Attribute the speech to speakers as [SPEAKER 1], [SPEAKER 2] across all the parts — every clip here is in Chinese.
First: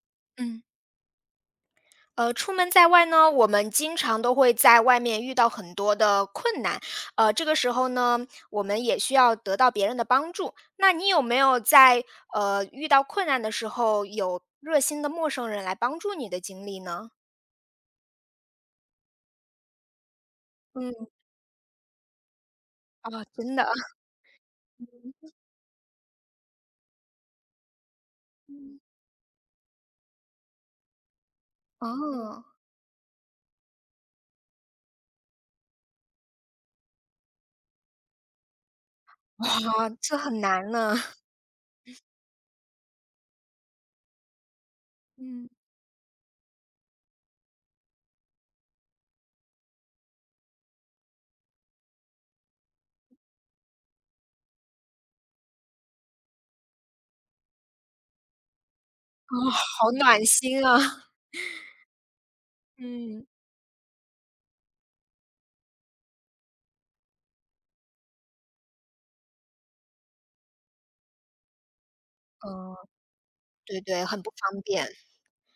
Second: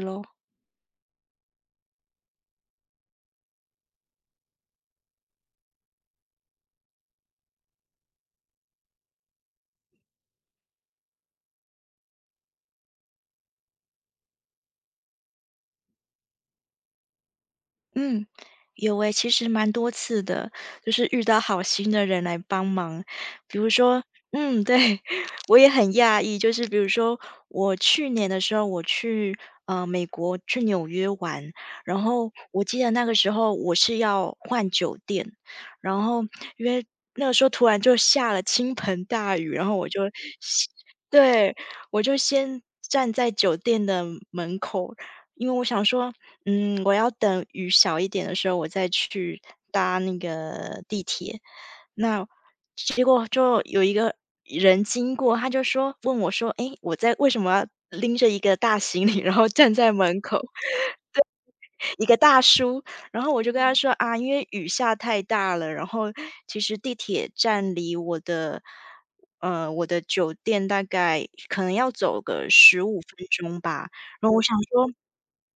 [SPEAKER 1] 喽。
[SPEAKER 2] 嗯，出门在外呢，我们经常都会在外面遇到很多的困难，这个时候呢，我们也需要得到别人的帮助。那你有没有在遇到困难的时候，有热心的陌生人来帮助你的经历呢？
[SPEAKER 1] 嗯，有诶，其实蛮多次的，就是
[SPEAKER 2] 嗯，
[SPEAKER 1] 遇到好心的人来帮忙。
[SPEAKER 2] 啊，真
[SPEAKER 1] 比
[SPEAKER 2] 的
[SPEAKER 1] 如
[SPEAKER 2] 啊
[SPEAKER 1] 说。对，我也很讶异，就是比如说我去年的时候，
[SPEAKER 2] 嗯，
[SPEAKER 1] 我去，美国去纽约玩，然后
[SPEAKER 2] 哦，
[SPEAKER 1] 我记得那个时候我是要换酒店，然后因为那个时候突然就下了倾盆大雨，然后我
[SPEAKER 2] 哇，
[SPEAKER 1] 就
[SPEAKER 2] 这很
[SPEAKER 1] 先
[SPEAKER 2] 难呢，
[SPEAKER 1] 对，我就先站在酒店的门口，因
[SPEAKER 2] 嗯
[SPEAKER 1] 为我想说我要等雨小一点的时候，我再去搭那个地铁。那结果就有一个人经过，他就问我说：“诶，我在为什么要拎着一个大行李，
[SPEAKER 2] 啊，
[SPEAKER 1] 然后站
[SPEAKER 2] 好
[SPEAKER 1] 在门
[SPEAKER 2] 暖
[SPEAKER 1] 口？"
[SPEAKER 2] 心啊，
[SPEAKER 1] 一个大叔，然
[SPEAKER 2] 嗯
[SPEAKER 1] 后我就跟他说："啊，因为雨下太大了，然后其实地铁站离我的酒店大概可能要走个
[SPEAKER 2] 嗯，
[SPEAKER 1] 15分钟
[SPEAKER 2] 对
[SPEAKER 1] 吧。"
[SPEAKER 2] 对，很
[SPEAKER 1] 然
[SPEAKER 2] 不
[SPEAKER 1] 后我想
[SPEAKER 2] 方
[SPEAKER 1] 说
[SPEAKER 2] 便，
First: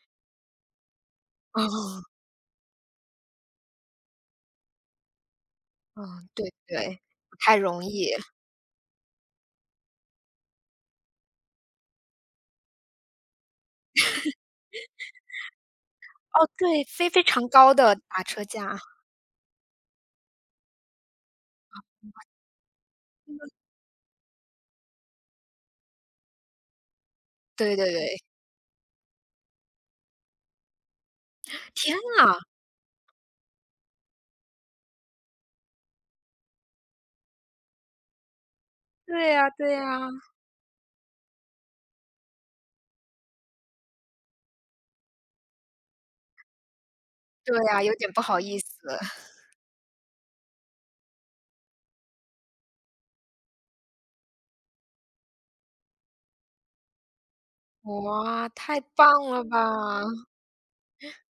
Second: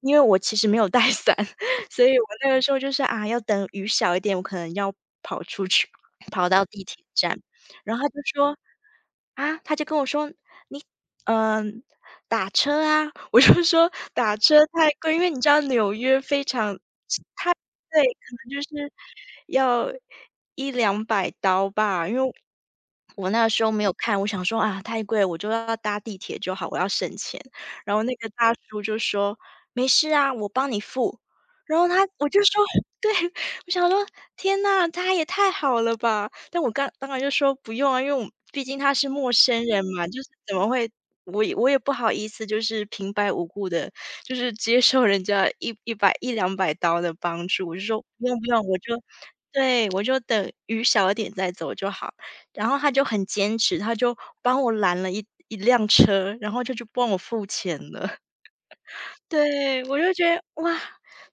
[SPEAKER 1] 因为我其实没有带伞，
[SPEAKER 2] 啊，
[SPEAKER 1] 所以我那个时候就是，啊，要等雨小一点，我可能要跑出去，
[SPEAKER 2] 嗯，
[SPEAKER 1] 跑
[SPEAKER 2] 对
[SPEAKER 1] 到地
[SPEAKER 2] 对，
[SPEAKER 1] 铁
[SPEAKER 2] 不
[SPEAKER 1] 站。
[SPEAKER 2] 太容
[SPEAKER 1] 然后他
[SPEAKER 2] 易。
[SPEAKER 1] 就说他就跟我说："你，嗯打车啊。我就说："打车太贵。"因为你知道纽约非
[SPEAKER 2] 哦，
[SPEAKER 1] 常
[SPEAKER 2] 对，非非常
[SPEAKER 1] 它
[SPEAKER 2] 高的
[SPEAKER 1] 对，
[SPEAKER 2] 打
[SPEAKER 1] 可
[SPEAKER 2] 车
[SPEAKER 1] 能就
[SPEAKER 2] 价，
[SPEAKER 1] 是要一两百刀吧。因为我那个时候没有看，我想说："啊，太贵，我就要搭地铁就好，我要省钱。"
[SPEAKER 2] 对对
[SPEAKER 1] 然后那
[SPEAKER 2] 对，
[SPEAKER 1] 个大叔就说："没事啊，我帮你付。"然后他
[SPEAKER 2] 天
[SPEAKER 1] 我
[SPEAKER 2] 啊，
[SPEAKER 1] 就说 对，我想说："天呐，他也太好了吧！"但我刚当然就说："不用啊，因为我毕竟他是陌
[SPEAKER 2] 对呀
[SPEAKER 1] 生
[SPEAKER 2] 对呀，
[SPEAKER 1] 人嘛，就是怎么会我也不好意思，就是平白无故的，就是接受人家一两百刀的帮
[SPEAKER 2] 对
[SPEAKER 1] 助。"我就
[SPEAKER 2] 呀，有
[SPEAKER 1] 说：
[SPEAKER 2] 点不
[SPEAKER 1] “不用
[SPEAKER 2] 好
[SPEAKER 1] 不
[SPEAKER 2] 意思。
[SPEAKER 1] 用，对，我就等雨小一点再走就好。"然后他就很坚持，他就帮我拦了一辆车，然后就去帮我付钱了。
[SPEAKER 2] 哇，太 棒了
[SPEAKER 1] 对，我
[SPEAKER 2] 吧，
[SPEAKER 1] 就觉得哇，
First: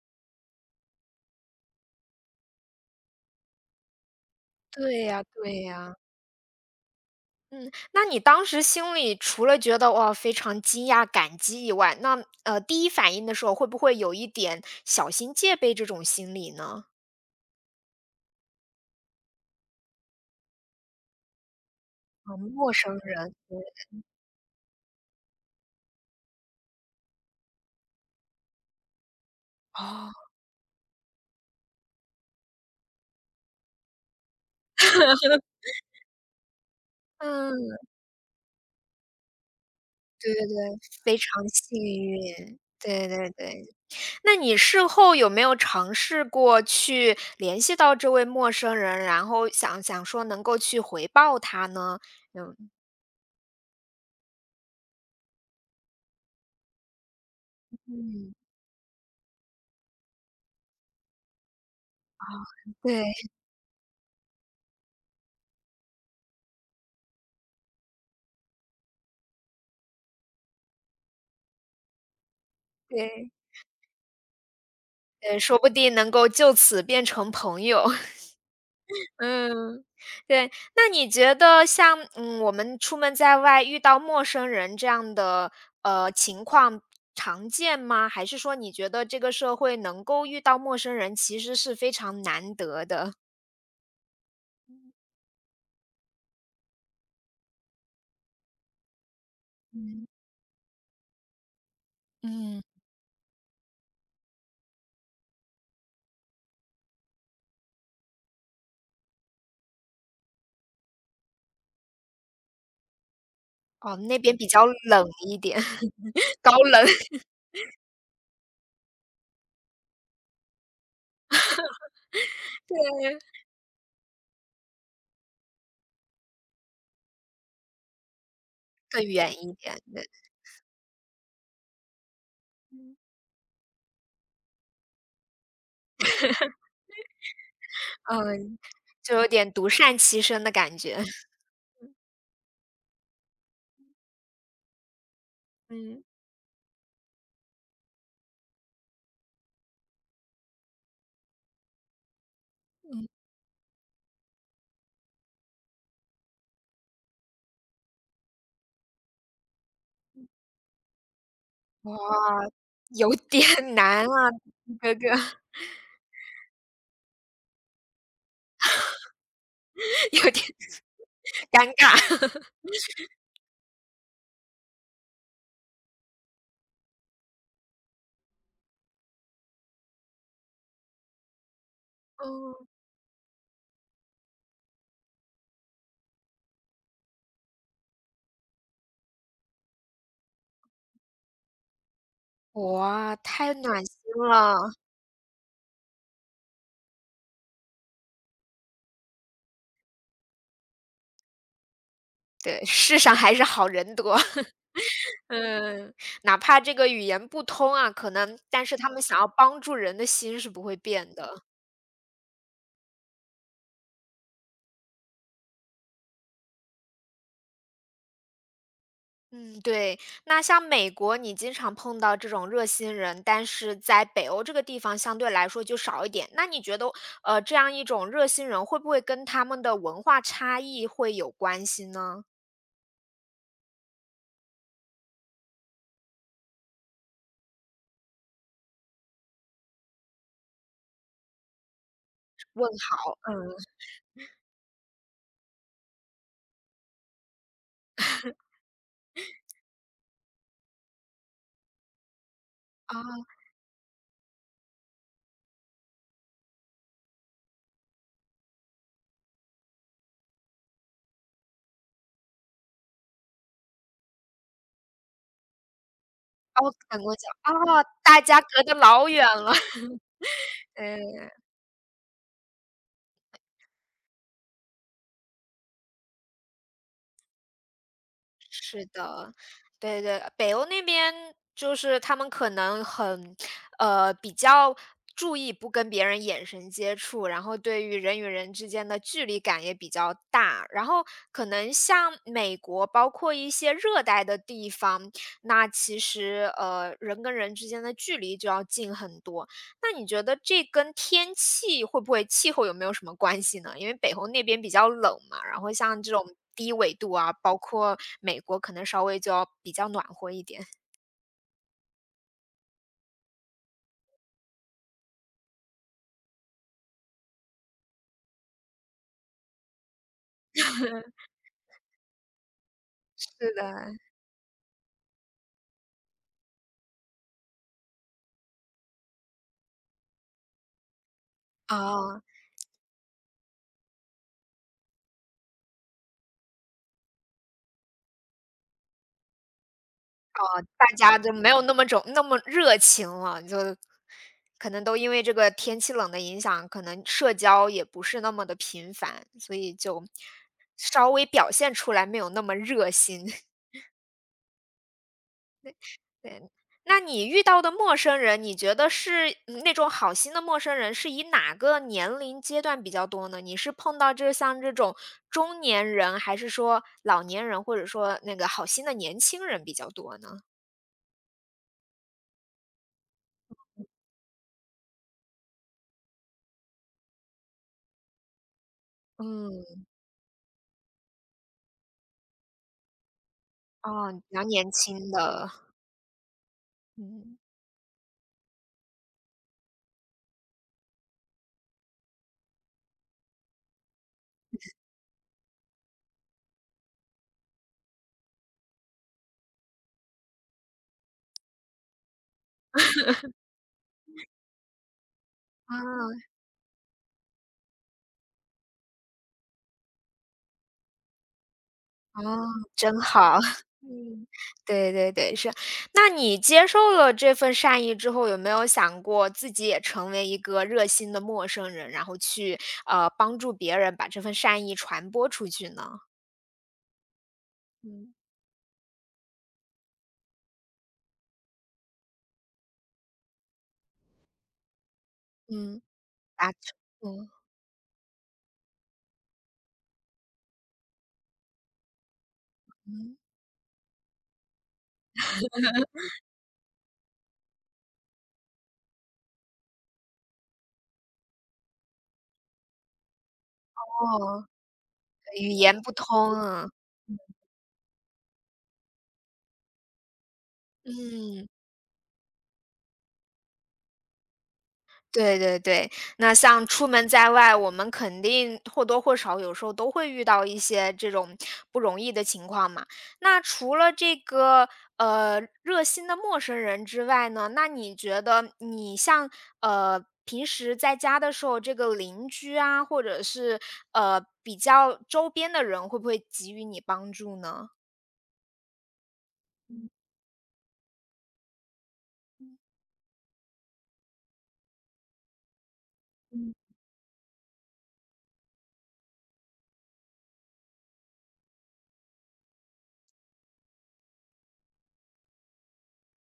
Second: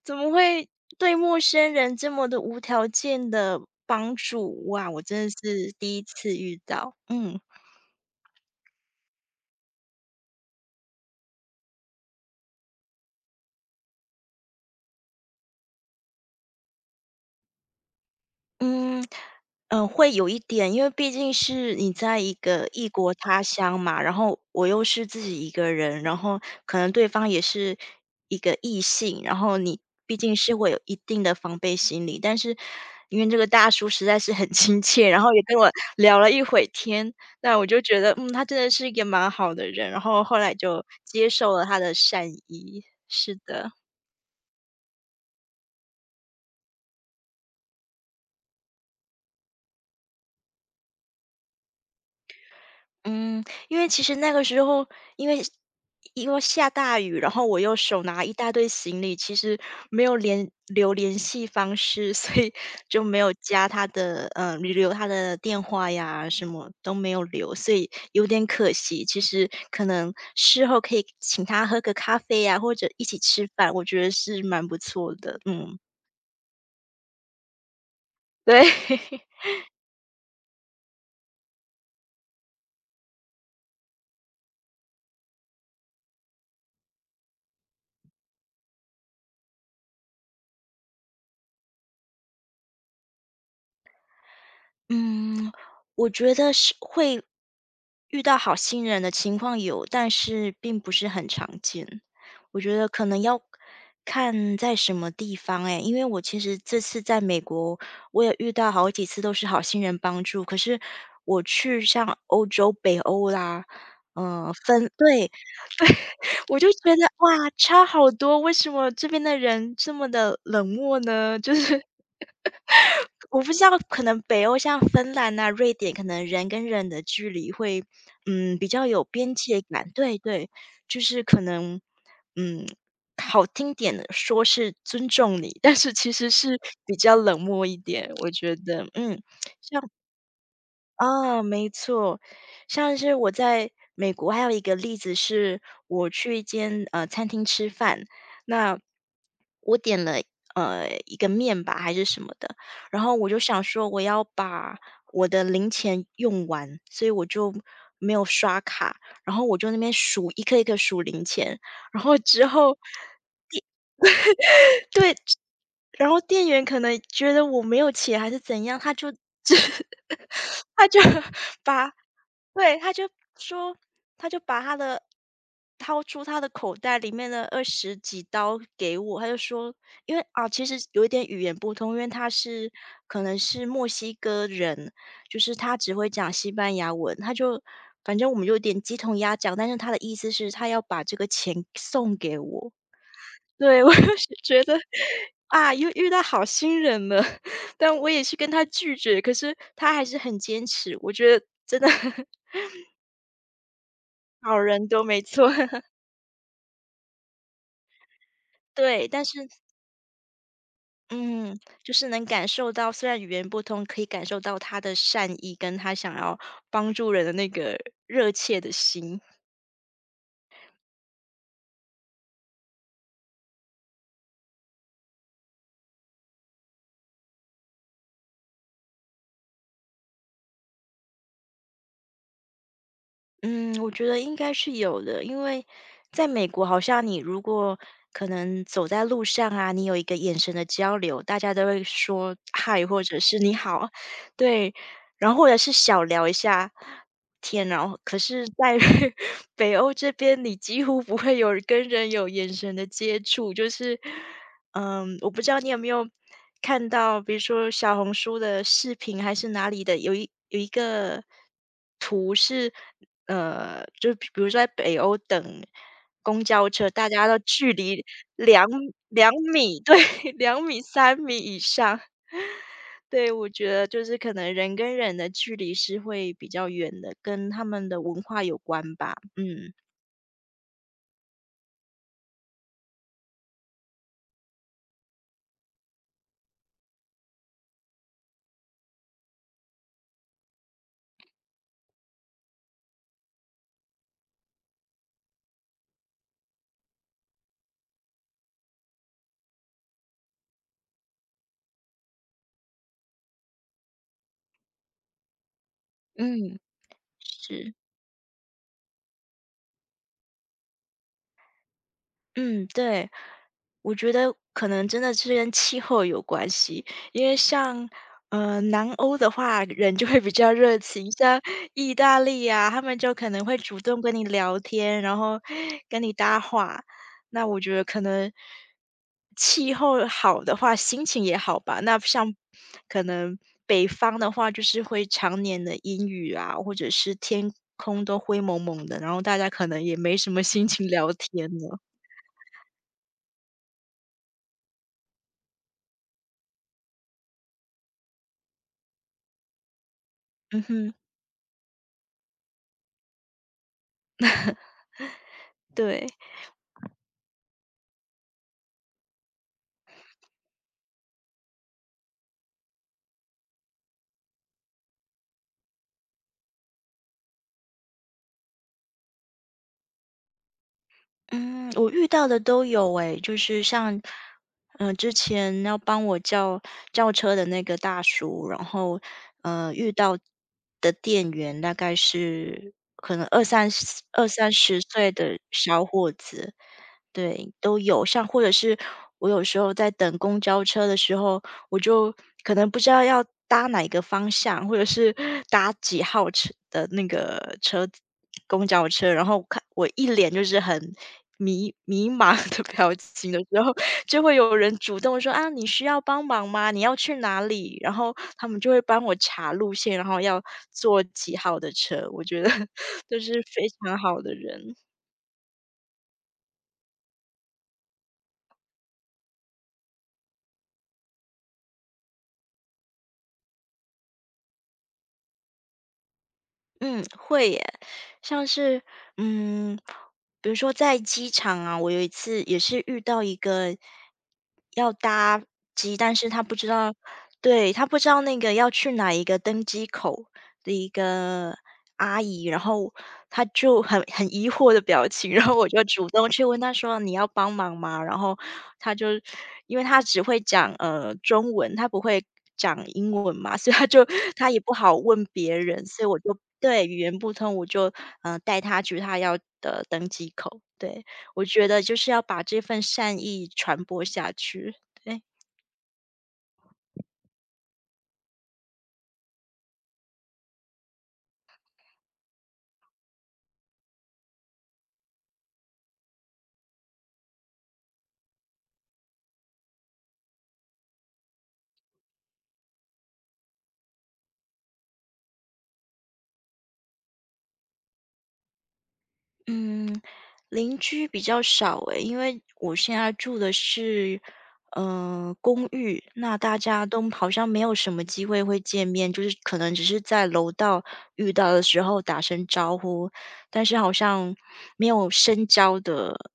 [SPEAKER 1] 怎么会对陌生人这么的无条件的帮助？哇，我
[SPEAKER 2] 对
[SPEAKER 1] 真
[SPEAKER 2] 呀
[SPEAKER 1] 的
[SPEAKER 2] 对
[SPEAKER 1] 是
[SPEAKER 2] 呀，
[SPEAKER 1] 第一次遇到，嗯。
[SPEAKER 2] 嗯，那你当时心里除了觉得，哇，非常惊讶、感激以外，那，第一反应的时候会不会有一点小心戒备这种心理呢？
[SPEAKER 1] 嗯，会有一点，因为毕竟是你在一
[SPEAKER 2] 啊，
[SPEAKER 1] 个
[SPEAKER 2] 陌
[SPEAKER 1] 异
[SPEAKER 2] 生
[SPEAKER 1] 国
[SPEAKER 2] 人，
[SPEAKER 1] 他
[SPEAKER 2] 对，
[SPEAKER 1] 乡嘛，然后我又是自己一个人，然后可能对方也是一个异性，然后你
[SPEAKER 2] 哦，
[SPEAKER 1] 毕竟是会有一定的防备心理。但是因为这个大叔实在是很 亲切，然后也 跟我聊了一会天，那我
[SPEAKER 2] 嗯，
[SPEAKER 1] 就觉得，他真的是一个蛮好的人，然后
[SPEAKER 2] 对
[SPEAKER 1] 后
[SPEAKER 2] 对
[SPEAKER 1] 来
[SPEAKER 2] 对，
[SPEAKER 1] 就
[SPEAKER 2] 非
[SPEAKER 1] 接
[SPEAKER 2] 常
[SPEAKER 1] 受了他
[SPEAKER 2] 幸
[SPEAKER 1] 的善
[SPEAKER 2] 运，
[SPEAKER 1] 意。
[SPEAKER 2] 对对
[SPEAKER 1] 是
[SPEAKER 2] 对。
[SPEAKER 1] 的。
[SPEAKER 2] 那你事后有没有尝试过去联系到这位陌生人，然后想想说能够去回报他呢？嗯。
[SPEAKER 1] 嗯，因为其实那个时候，因为因为下大雨，然后我又手拿一
[SPEAKER 2] 嗯，
[SPEAKER 1] 大堆行李，其实没有联系方式，所以就没
[SPEAKER 2] 对
[SPEAKER 1] 有加他的，留他的电话呀，什么都没有留，所以有点可惜。其实可能事后可以请他喝个咖啡呀，或者一起
[SPEAKER 2] 对。
[SPEAKER 1] 吃饭，我觉得是蛮不错的，
[SPEAKER 2] 对，说不
[SPEAKER 1] 嗯，
[SPEAKER 2] 定能够就此变成朋友。
[SPEAKER 1] 对。
[SPEAKER 2] 嗯，对。那你觉得像，嗯，我们出门在外遇到陌生人这样的，情况常见吗？还是说你觉得这个社会能够遇到陌生人，其实是非常难得的？
[SPEAKER 1] 嗯，我觉得是会遇到好心人的情况有，
[SPEAKER 2] 嗯，
[SPEAKER 1] 但是并不是很常见。我
[SPEAKER 2] 嗯。
[SPEAKER 1] 觉得可能要看在什么地方诶，因为我其实这次在美国，我也遇到好几次都是好心人帮助，可是我去像欧洲、北欧啦，
[SPEAKER 2] 哦，那边比
[SPEAKER 1] 嗯，
[SPEAKER 2] 较冷
[SPEAKER 1] 对，
[SPEAKER 2] 一点，
[SPEAKER 1] 对，
[SPEAKER 2] 高
[SPEAKER 1] 我就
[SPEAKER 2] 冷，
[SPEAKER 1] 觉得哇，差好多，为什么这边的人这么的冷漠呢？就是我 不知道，可能北欧像芬兰啊、瑞典，可能人跟人的距离会，比较有
[SPEAKER 2] 更
[SPEAKER 1] 边
[SPEAKER 2] 远一
[SPEAKER 1] 界
[SPEAKER 2] 点，
[SPEAKER 1] 感。
[SPEAKER 2] 对，
[SPEAKER 1] 对对，就是可能，嗯，好听点的说是尊重你，但是其实是比较冷漠一点，我觉
[SPEAKER 2] 嗯，
[SPEAKER 1] 得，
[SPEAKER 2] 就
[SPEAKER 1] 嗯。
[SPEAKER 2] 有点独善其身的感觉。
[SPEAKER 1] 哦，没错，像是我在美国还有一个例子是，
[SPEAKER 2] 嗯，
[SPEAKER 1] 我去一间餐厅吃饭，那我点了一个面吧还是什么的，然
[SPEAKER 2] 嗯，
[SPEAKER 1] 后我就想说我要把我的零钱用完，所以我就没有刷卡，然后我就那边数一颗一颗数零钱，
[SPEAKER 2] 哇，
[SPEAKER 1] 然后之后
[SPEAKER 2] 有点 难啊，哥哥，
[SPEAKER 1] 对，然后店员可能觉得我没有钱还是怎样，他就
[SPEAKER 2] 有 点
[SPEAKER 1] 他就
[SPEAKER 2] 尴
[SPEAKER 1] 把
[SPEAKER 2] 尬。
[SPEAKER 1] 对，他就说，他就把他的掏出他的口袋里面的二十几刀给我，他就说，因为啊，其实有一点语言不通，因为
[SPEAKER 2] 嗯，
[SPEAKER 1] 可能是墨西哥人，就是他只会讲西班牙文，反正我们有点鸡同鸭讲，但是他的意思是他要把这个钱送给我，
[SPEAKER 2] 哇，太
[SPEAKER 1] 对，
[SPEAKER 2] 暖
[SPEAKER 1] 我
[SPEAKER 2] 心
[SPEAKER 1] 就是觉
[SPEAKER 2] 了，
[SPEAKER 1] 得啊，又遇到好心人了，但我也是跟他拒绝，可是他还是很坚持，我觉得真的
[SPEAKER 2] 对，世上还是好人多。
[SPEAKER 1] 好人多，没 错。
[SPEAKER 2] 嗯，哪怕这个语言不通啊，可能但是他们
[SPEAKER 1] 对，
[SPEAKER 2] 想
[SPEAKER 1] 但
[SPEAKER 2] 要
[SPEAKER 1] 是
[SPEAKER 2] 帮助人的心是不会变的。
[SPEAKER 1] 嗯，就是能感受到，虽然语言不通，可以感受到他的善意，跟他想要帮助人的那个热切的心。
[SPEAKER 2] 嗯，对。那像美国，你经常碰到这种热心人，但是在北欧这个地方相对来说就少一点。那你觉得，这样一种热心人会不会跟他们的文化差异会有关系呢？
[SPEAKER 1] 嗯，我觉得应该是有的，因为在美国，好像你如果可能走在路上啊，你有一个眼神的交流，大家都会说
[SPEAKER 2] 问
[SPEAKER 1] “嗨"或
[SPEAKER 2] 好，
[SPEAKER 1] 者
[SPEAKER 2] 嗯。
[SPEAKER 1] 是"你好"，对，然后或者是小聊一下天，然后可是在 北欧这边，你几乎不会有跟人有眼神的
[SPEAKER 2] 啊，
[SPEAKER 1] 接触，就是我不知道你有没有看到，比如说小红书的视频还是哪里的，有一个图是。就比如说在北欧等公交
[SPEAKER 2] 哦，
[SPEAKER 1] 车，
[SPEAKER 2] 赶
[SPEAKER 1] 大
[SPEAKER 2] 过
[SPEAKER 1] 家
[SPEAKER 2] 讲
[SPEAKER 1] 都距
[SPEAKER 2] 啊，
[SPEAKER 1] 离
[SPEAKER 2] 大家隔
[SPEAKER 1] 两
[SPEAKER 2] 得老远
[SPEAKER 1] 两
[SPEAKER 2] 了，
[SPEAKER 1] 米，对 两米、
[SPEAKER 2] 嗯。
[SPEAKER 1] 3米以上。对，我觉得就是可能人跟人的距离是会比较远的，跟他们的文化有
[SPEAKER 2] 是
[SPEAKER 1] 关吧。
[SPEAKER 2] 的，
[SPEAKER 1] 嗯，
[SPEAKER 2] 对对，北欧那边就是他们可能很，比较注意不跟别人眼神接触，然后对于人与人之间的距离感也比较大。然后可能像美国，包括一些热带的地方，那其实，人跟人之间的距离就要近很多。那你觉得这跟天气会不会气候有没有什么关系呢？因为北欧那边比较冷嘛，然后像这种
[SPEAKER 1] 嗯。
[SPEAKER 2] 低纬度啊，包
[SPEAKER 1] 是，
[SPEAKER 2] 括美国可能稍微就要比较暖和一点。
[SPEAKER 1] 嗯，对。我觉得可能真的是跟气候有关系，因为像，南欧的话，人就会比较热情，像意大利啊，他们就可能
[SPEAKER 2] 是
[SPEAKER 1] 会主动
[SPEAKER 2] 的，
[SPEAKER 1] 跟你聊天，然后跟你搭话。那我觉得可能气候好的话，心情也好吧。那
[SPEAKER 2] 哦，
[SPEAKER 1] 像可能北方的话，就是会常年的阴雨啊，或者是天空都灰蒙蒙的，然后大家可能也没什么心
[SPEAKER 2] 大
[SPEAKER 1] 情聊
[SPEAKER 2] 家就
[SPEAKER 1] 天
[SPEAKER 2] 没有那
[SPEAKER 1] 了。
[SPEAKER 2] 么种那么热情了，就可能都因为这个天气冷的影响，可能社交也不是那么的频繁，所以就
[SPEAKER 1] 嗯哼，
[SPEAKER 2] 稍微表现出来没有那么热心。
[SPEAKER 1] 对。
[SPEAKER 2] 对，那你遇到的陌生人，你觉得是嗯那种好心的陌生人，是以哪个年龄阶段比较多呢？你是碰到这像这种中年人，还是说老年人，或者说那个好心的年轻人比较多呢？
[SPEAKER 1] 嗯，我遇到的都有诶，就是像，之前要帮我叫车的那个大叔，然后，
[SPEAKER 2] 嗯，
[SPEAKER 1] 遇到的店员大概是可能
[SPEAKER 2] 哦，
[SPEAKER 1] 二
[SPEAKER 2] 比较
[SPEAKER 1] 三
[SPEAKER 2] 年
[SPEAKER 1] 十
[SPEAKER 2] 轻
[SPEAKER 1] 岁的
[SPEAKER 2] 的，
[SPEAKER 1] 小伙子，
[SPEAKER 2] 嗯
[SPEAKER 1] 对，都有。像或者是我有时候在等公交车的时候，我就可能不知道要搭哪一个方向，或者是 搭几号车的那个公交车，然后我看我一脸就是很迷茫的表情的时候，就会有人主动说："啊，你
[SPEAKER 2] 啊。
[SPEAKER 1] 需要帮忙吗？你要去哪里？"然后他们就会帮我查路线，然后要坐几号的车，
[SPEAKER 2] 哦，
[SPEAKER 1] 我觉得
[SPEAKER 2] 真
[SPEAKER 1] 都
[SPEAKER 2] 好。
[SPEAKER 1] 是非 常好
[SPEAKER 2] 嗯，
[SPEAKER 1] 的人。
[SPEAKER 2] 对对对，是。那你接受了这份善意之后，有没有想过自己也成为一个热心的陌生人，然后去，帮助别人把这份善意传播出去呢？
[SPEAKER 1] 嗯，会耶。
[SPEAKER 2] 嗯，
[SPEAKER 1] 像是，嗯，比如说在机场啊，我有一次也是遇到一个要搭
[SPEAKER 2] 嗯，
[SPEAKER 1] 机，但是他
[SPEAKER 2] 啊，
[SPEAKER 1] 不知道，
[SPEAKER 2] 嗯，
[SPEAKER 1] 对，他不知道那个要去哪一个登机口的一个阿姨，然后
[SPEAKER 2] 嗯，
[SPEAKER 1] 她就很疑惑的表情，然后我就主动去问她说："你要帮忙吗？"然后她就因为她只会讲，中文，她不会讲英文嘛，所以
[SPEAKER 2] 哦，
[SPEAKER 1] 她也不好问
[SPEAKER 2] 语
[SPEAKER 1] 别
[SPEAKER 2] 言
[SPEAKER 1] 人，
[SPEAKER 2] 不
[SPEAKER 1] 所以我
[SPEAKER 2] 通
[SPEAKER 1] 就
[SPEAKER 2] 啊，
[SPEAKER 1] 对，语言不通，我就，带她去她要的登机口，对。我
[SPEAKER 2] 嗯。
[SPEAKER 1] 觉得就是要把这份善意传播下去，对。
[SPEAKER 2] 对对对，那像出门在外，我们肯定或多或少有时候都会遇到一些这种不容易的情况嘛。那除了这个热心的陌生人之外呢，那你觉得你像平时在家的时候，这个邻居啊，或者是比较周边的人，会不会给予你帮助呢？
[SPEAKER 1] 嗯，
[SPEAKER 2] 嗯
[SPEAKER 1] 邻居比较少诶，因为我现在住的是，公寓，那
[SPEAKER 2] 嗯
[SPEAKER 1] 大家都好像没有什么机会会见面，就是可能只是在楼道遇到的时候打声招呼，但是好像没有深交的，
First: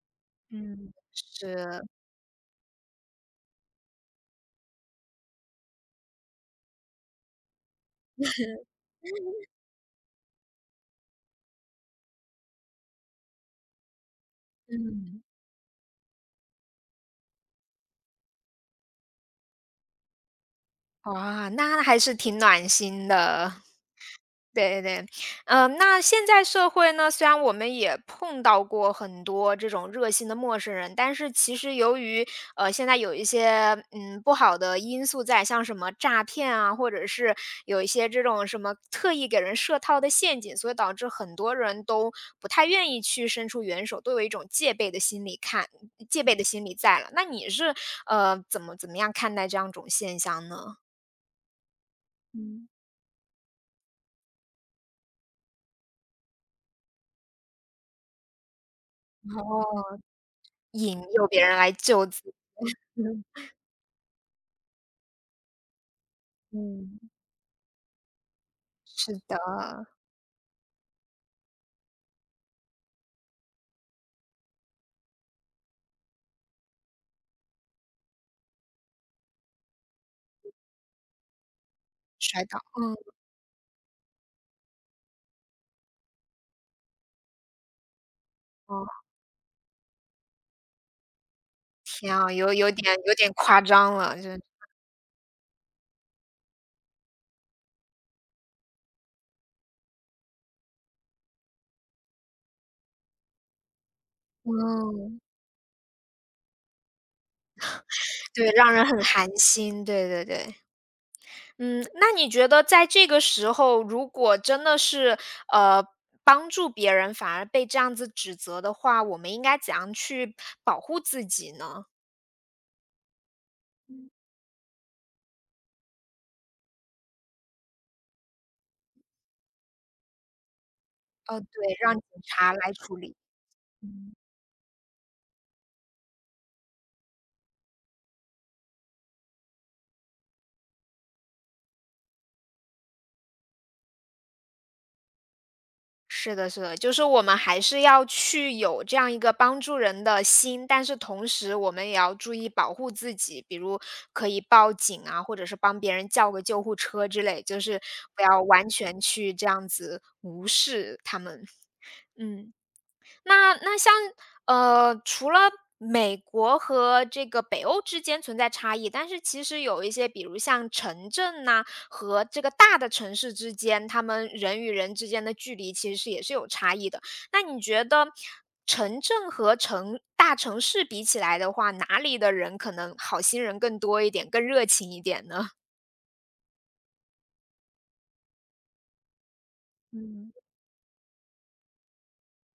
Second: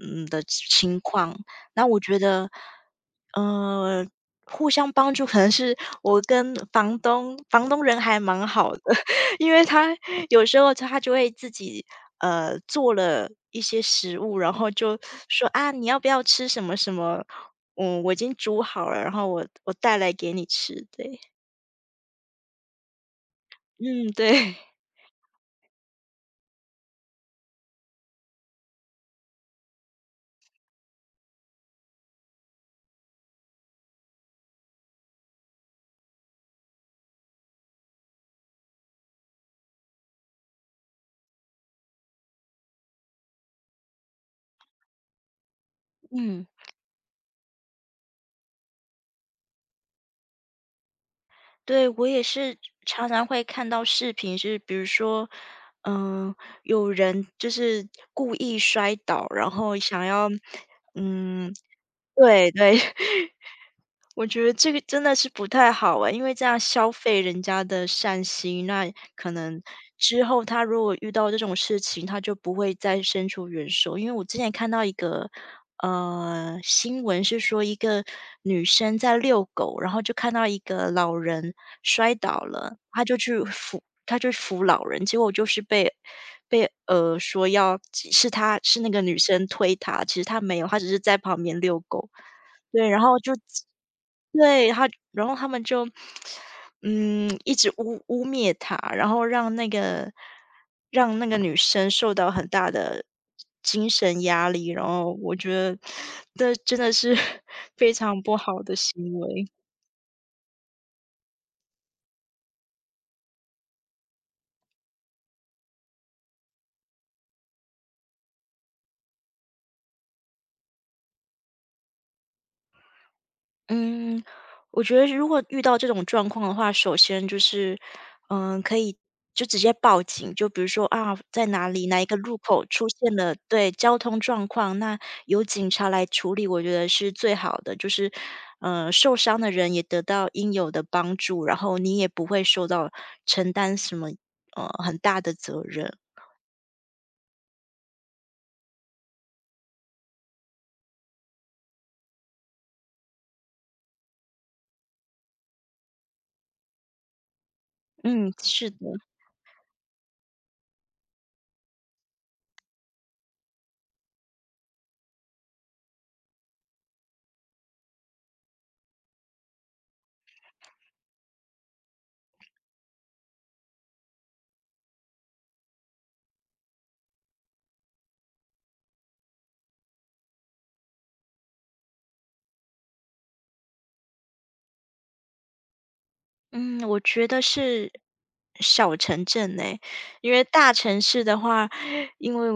[SPEAKER 1] 的
[SPEAKER 2] 嗯
[SPEAKER 1] 情况。
[SPEAKER 2] 是，
[SPEAKER 1] 那我觉得，呃，互相帮助可能是我跟房东，房东人还蛮好的。因为他有时候他就会自己做了一些食物，然后就
[SPEAKER 2] 嗯。
[SPEAKER 1] 说啊，你要不要吃什么什么？嗯，我已经煮好了，然后我带来给你吃。对，
[SPEAKER 2] 哇，那还是挺暖心的。
[SPEAKER 1] 嗯，对。
[SPEAKER 2] 对对对，嗯，那现在社会呢，虽然我们也碰到过很多这种热心的陌生人，但是其实由于现在有一些嗯不好的因素在，像什么诈骗啊，或者是有一些这种什么特意给人设套的陷阱，所以导致很多人都不太愿意去伸出援手，都有一种戒备的心理看戒备的
[SPEAKER 1] 嗯
[SPEAKER 2] 心理在了。那你是怎么怎么样看待这样一种现象呢？
[SPEAKER 1] 对，我也是
[SPEAKER 2] 嗯。
[SPEAKER 1] 常常会看到视频，是比如说，嗯、有人就是故意摔倒，然后
[SPEAKER 2] 哦，
[SPEAKER 1] 想要，
[SPEAKER 2] 引诱别
[SPEAKER 1] 嗯，
[SPEAKER 2] 人来救 自己。
[SPEAKER 1] 对对，我觉得这个真的是不太好哎，因为这样消
[SPEAKER 2] 嗯，
[SPEAKER 1] 费人家的善心，那
[SPEAKER 2] 是
[SPEAKER 1] 可
[SPEAKER 2] 的，
[SPEAKER 1] 能之后他如果遇到这种事情，他就不会再伸出援手。因为我之前看到一个新闻是说，一个女生在遛狗，然后就看到一个老人摔倒
[SPEAKER 2] 摔倒，
[SPEAKER 1] 了，她
[SPEAKER 2] 嗯，
[SPEAKER 1] 就去扶，她就扶老人，结果就是被说要是她是
[SPEAKER 2] 哦，
[SPEAKER 1] 那个女生推她，其实她没有，她只是在旁边遛狗。
[SPEAKER 2] 天啊，有有
[SPEAKER 1] 对，
[SPEAKER 2] 点
[SPEAKER 1] 然
[SPEAKER 2] 有
[SPEAKER 1] 后
[SPEAKER 2] 点
[SPEAKER 1] 就
[SPEAKER 2] 夸张了，这
[SPEAKER 1] 对，然后他们就，一直污蔑他，然后让那个女生受到很大的精神压力，然后
[SPEAKER 2] 嗯，
[SPEAKER 1] 我觉得这真的是 非常不
[SPEAKER 2] 对，
[SPEAKER 1] 好
[SPEAKER 2] 让
[SPEAKER 1] 的
[SPEAKER 2] 人很
[SPEAKER 1] 行
[SPEAKER 2] 寒
[SPEAKER 1] 为。
[SPEAKER 2] 心，对对对。嗯，那你觉得在这个时候，如果真的是，呃，帮助别人，反而被这样子指责的话，我们应该怎样去保护自己呢？
[SPEAKER 1] 嗯，我觉得如果遇到这种状况的话，首先就是，可以就直接报警。就比如说啊，在
[SPEAKER 2] 对，
[SPEAKER 1] 哪里
[SPEAKER 2] 让
[SPEAKER 1] 哪
[SPEAKER 2] 警
[SPEAKER 1] 一个路
[SPEAKER 2] 察
[SPEAKER 1] 口
[SPEAKER 2] 来
[SPEAKER 1] 出
[SPEAKER 2] 处
[SPEAKER 1] 现
[SPEAKER 2] 理。
[SPEAKER 1] 了对交通状况，那由警察来处理，我觉得是最好的。就是，受伤的人也得到应有的帮助，然后你也不会受到承担什么很大的责任。
[SPEAKER 2] 是的，是的，就是我们还是要去有这样一个帮助人的心，但是同时我们也要注意保护自己，比如可以报警啊，或者是帮别人叫个救护车之类，就是不
[SPEAKER 1] 嗯，
[SPEAKER 2] 要完
[SPEAKER 1] 是
[SPEAKER 2] 全
[SPEAKER 1] 的。
[SPEAKER 2] 去这样子无视他们。嗯。那那像除了美国和这个北欧之间存在差异，但是其实有一些，比如像城镇呐、和这个大的城市之间，他们人与人之间的距离其实是也是有差异的。那你觉得城镇和城大城市比起来的话，哪里的人可能好心人更多一点，更热情一点呢？
[SPEAKER 1] 嗯，我觉得是小城镇诶，因
[SPEAKER 2] 嗯。
[SPEAKER 1] 为大城市的话，因为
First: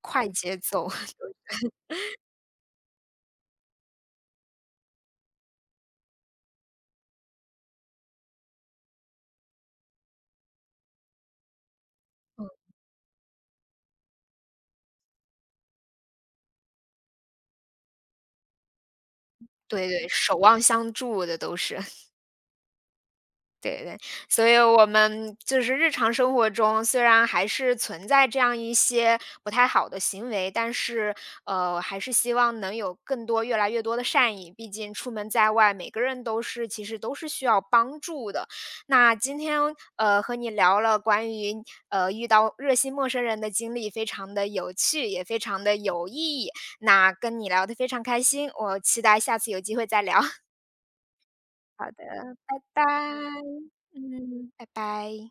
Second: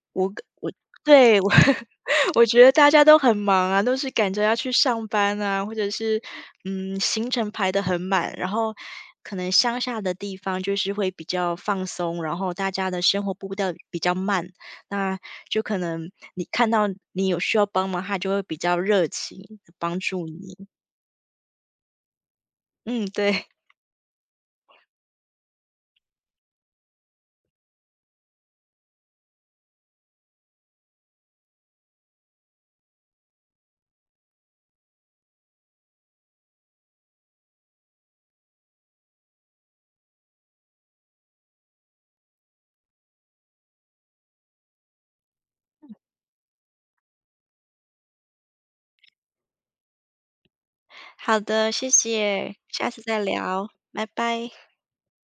[SPEAKER 2] 快
[SPEAKER 1] 我
[SPEAKER 2] 节奏，
[SPEAKER 1] 对，我 我觉得大家都很忙啊，都是赶着要去上班啊，或者是，行程排得很满，然后可能乡下的地方就是会比较放松，然后大家的生活步调比较慢，那就可能你看到你有需要帮忙，他就会比较热情地
[SPEAKER 2] 对
[SPEAKER 1] 帮
[SPEAKER 2] 对，
[SPEAKER 1] 助
[SPEAKER 2] 守
[SPEAKER 1] 你。
[SPEAKER 2] 望相助的都是。
[SPEAKER 1] 嗯，对。
[SPEAKER 2] 对对，所以我们就是日常生活中，虽然还是存在这样一些不太好的行为，但是还是希望能有更多、越来越多的善意。毕竟出门在外，每个人都是其实都是需要帮助的。那今天和你聊了关于遇到热心陌生人的经历，非常的有趣，也非常的有意义。那跟你聊得非常开心，我期待下次有机会再聊。
[SPEAKER 1] 好的，
[SPEAKER 2] 好
[SPEAKER 1] 谢
[SPEAKER 2] 的，
[SPEAKER 1] 谢，
[SPEAKER 2] 拜，
[SPEAKER 1] 下次再聊，拜拜。
[SPEAKER 2] 嗯，拜拜。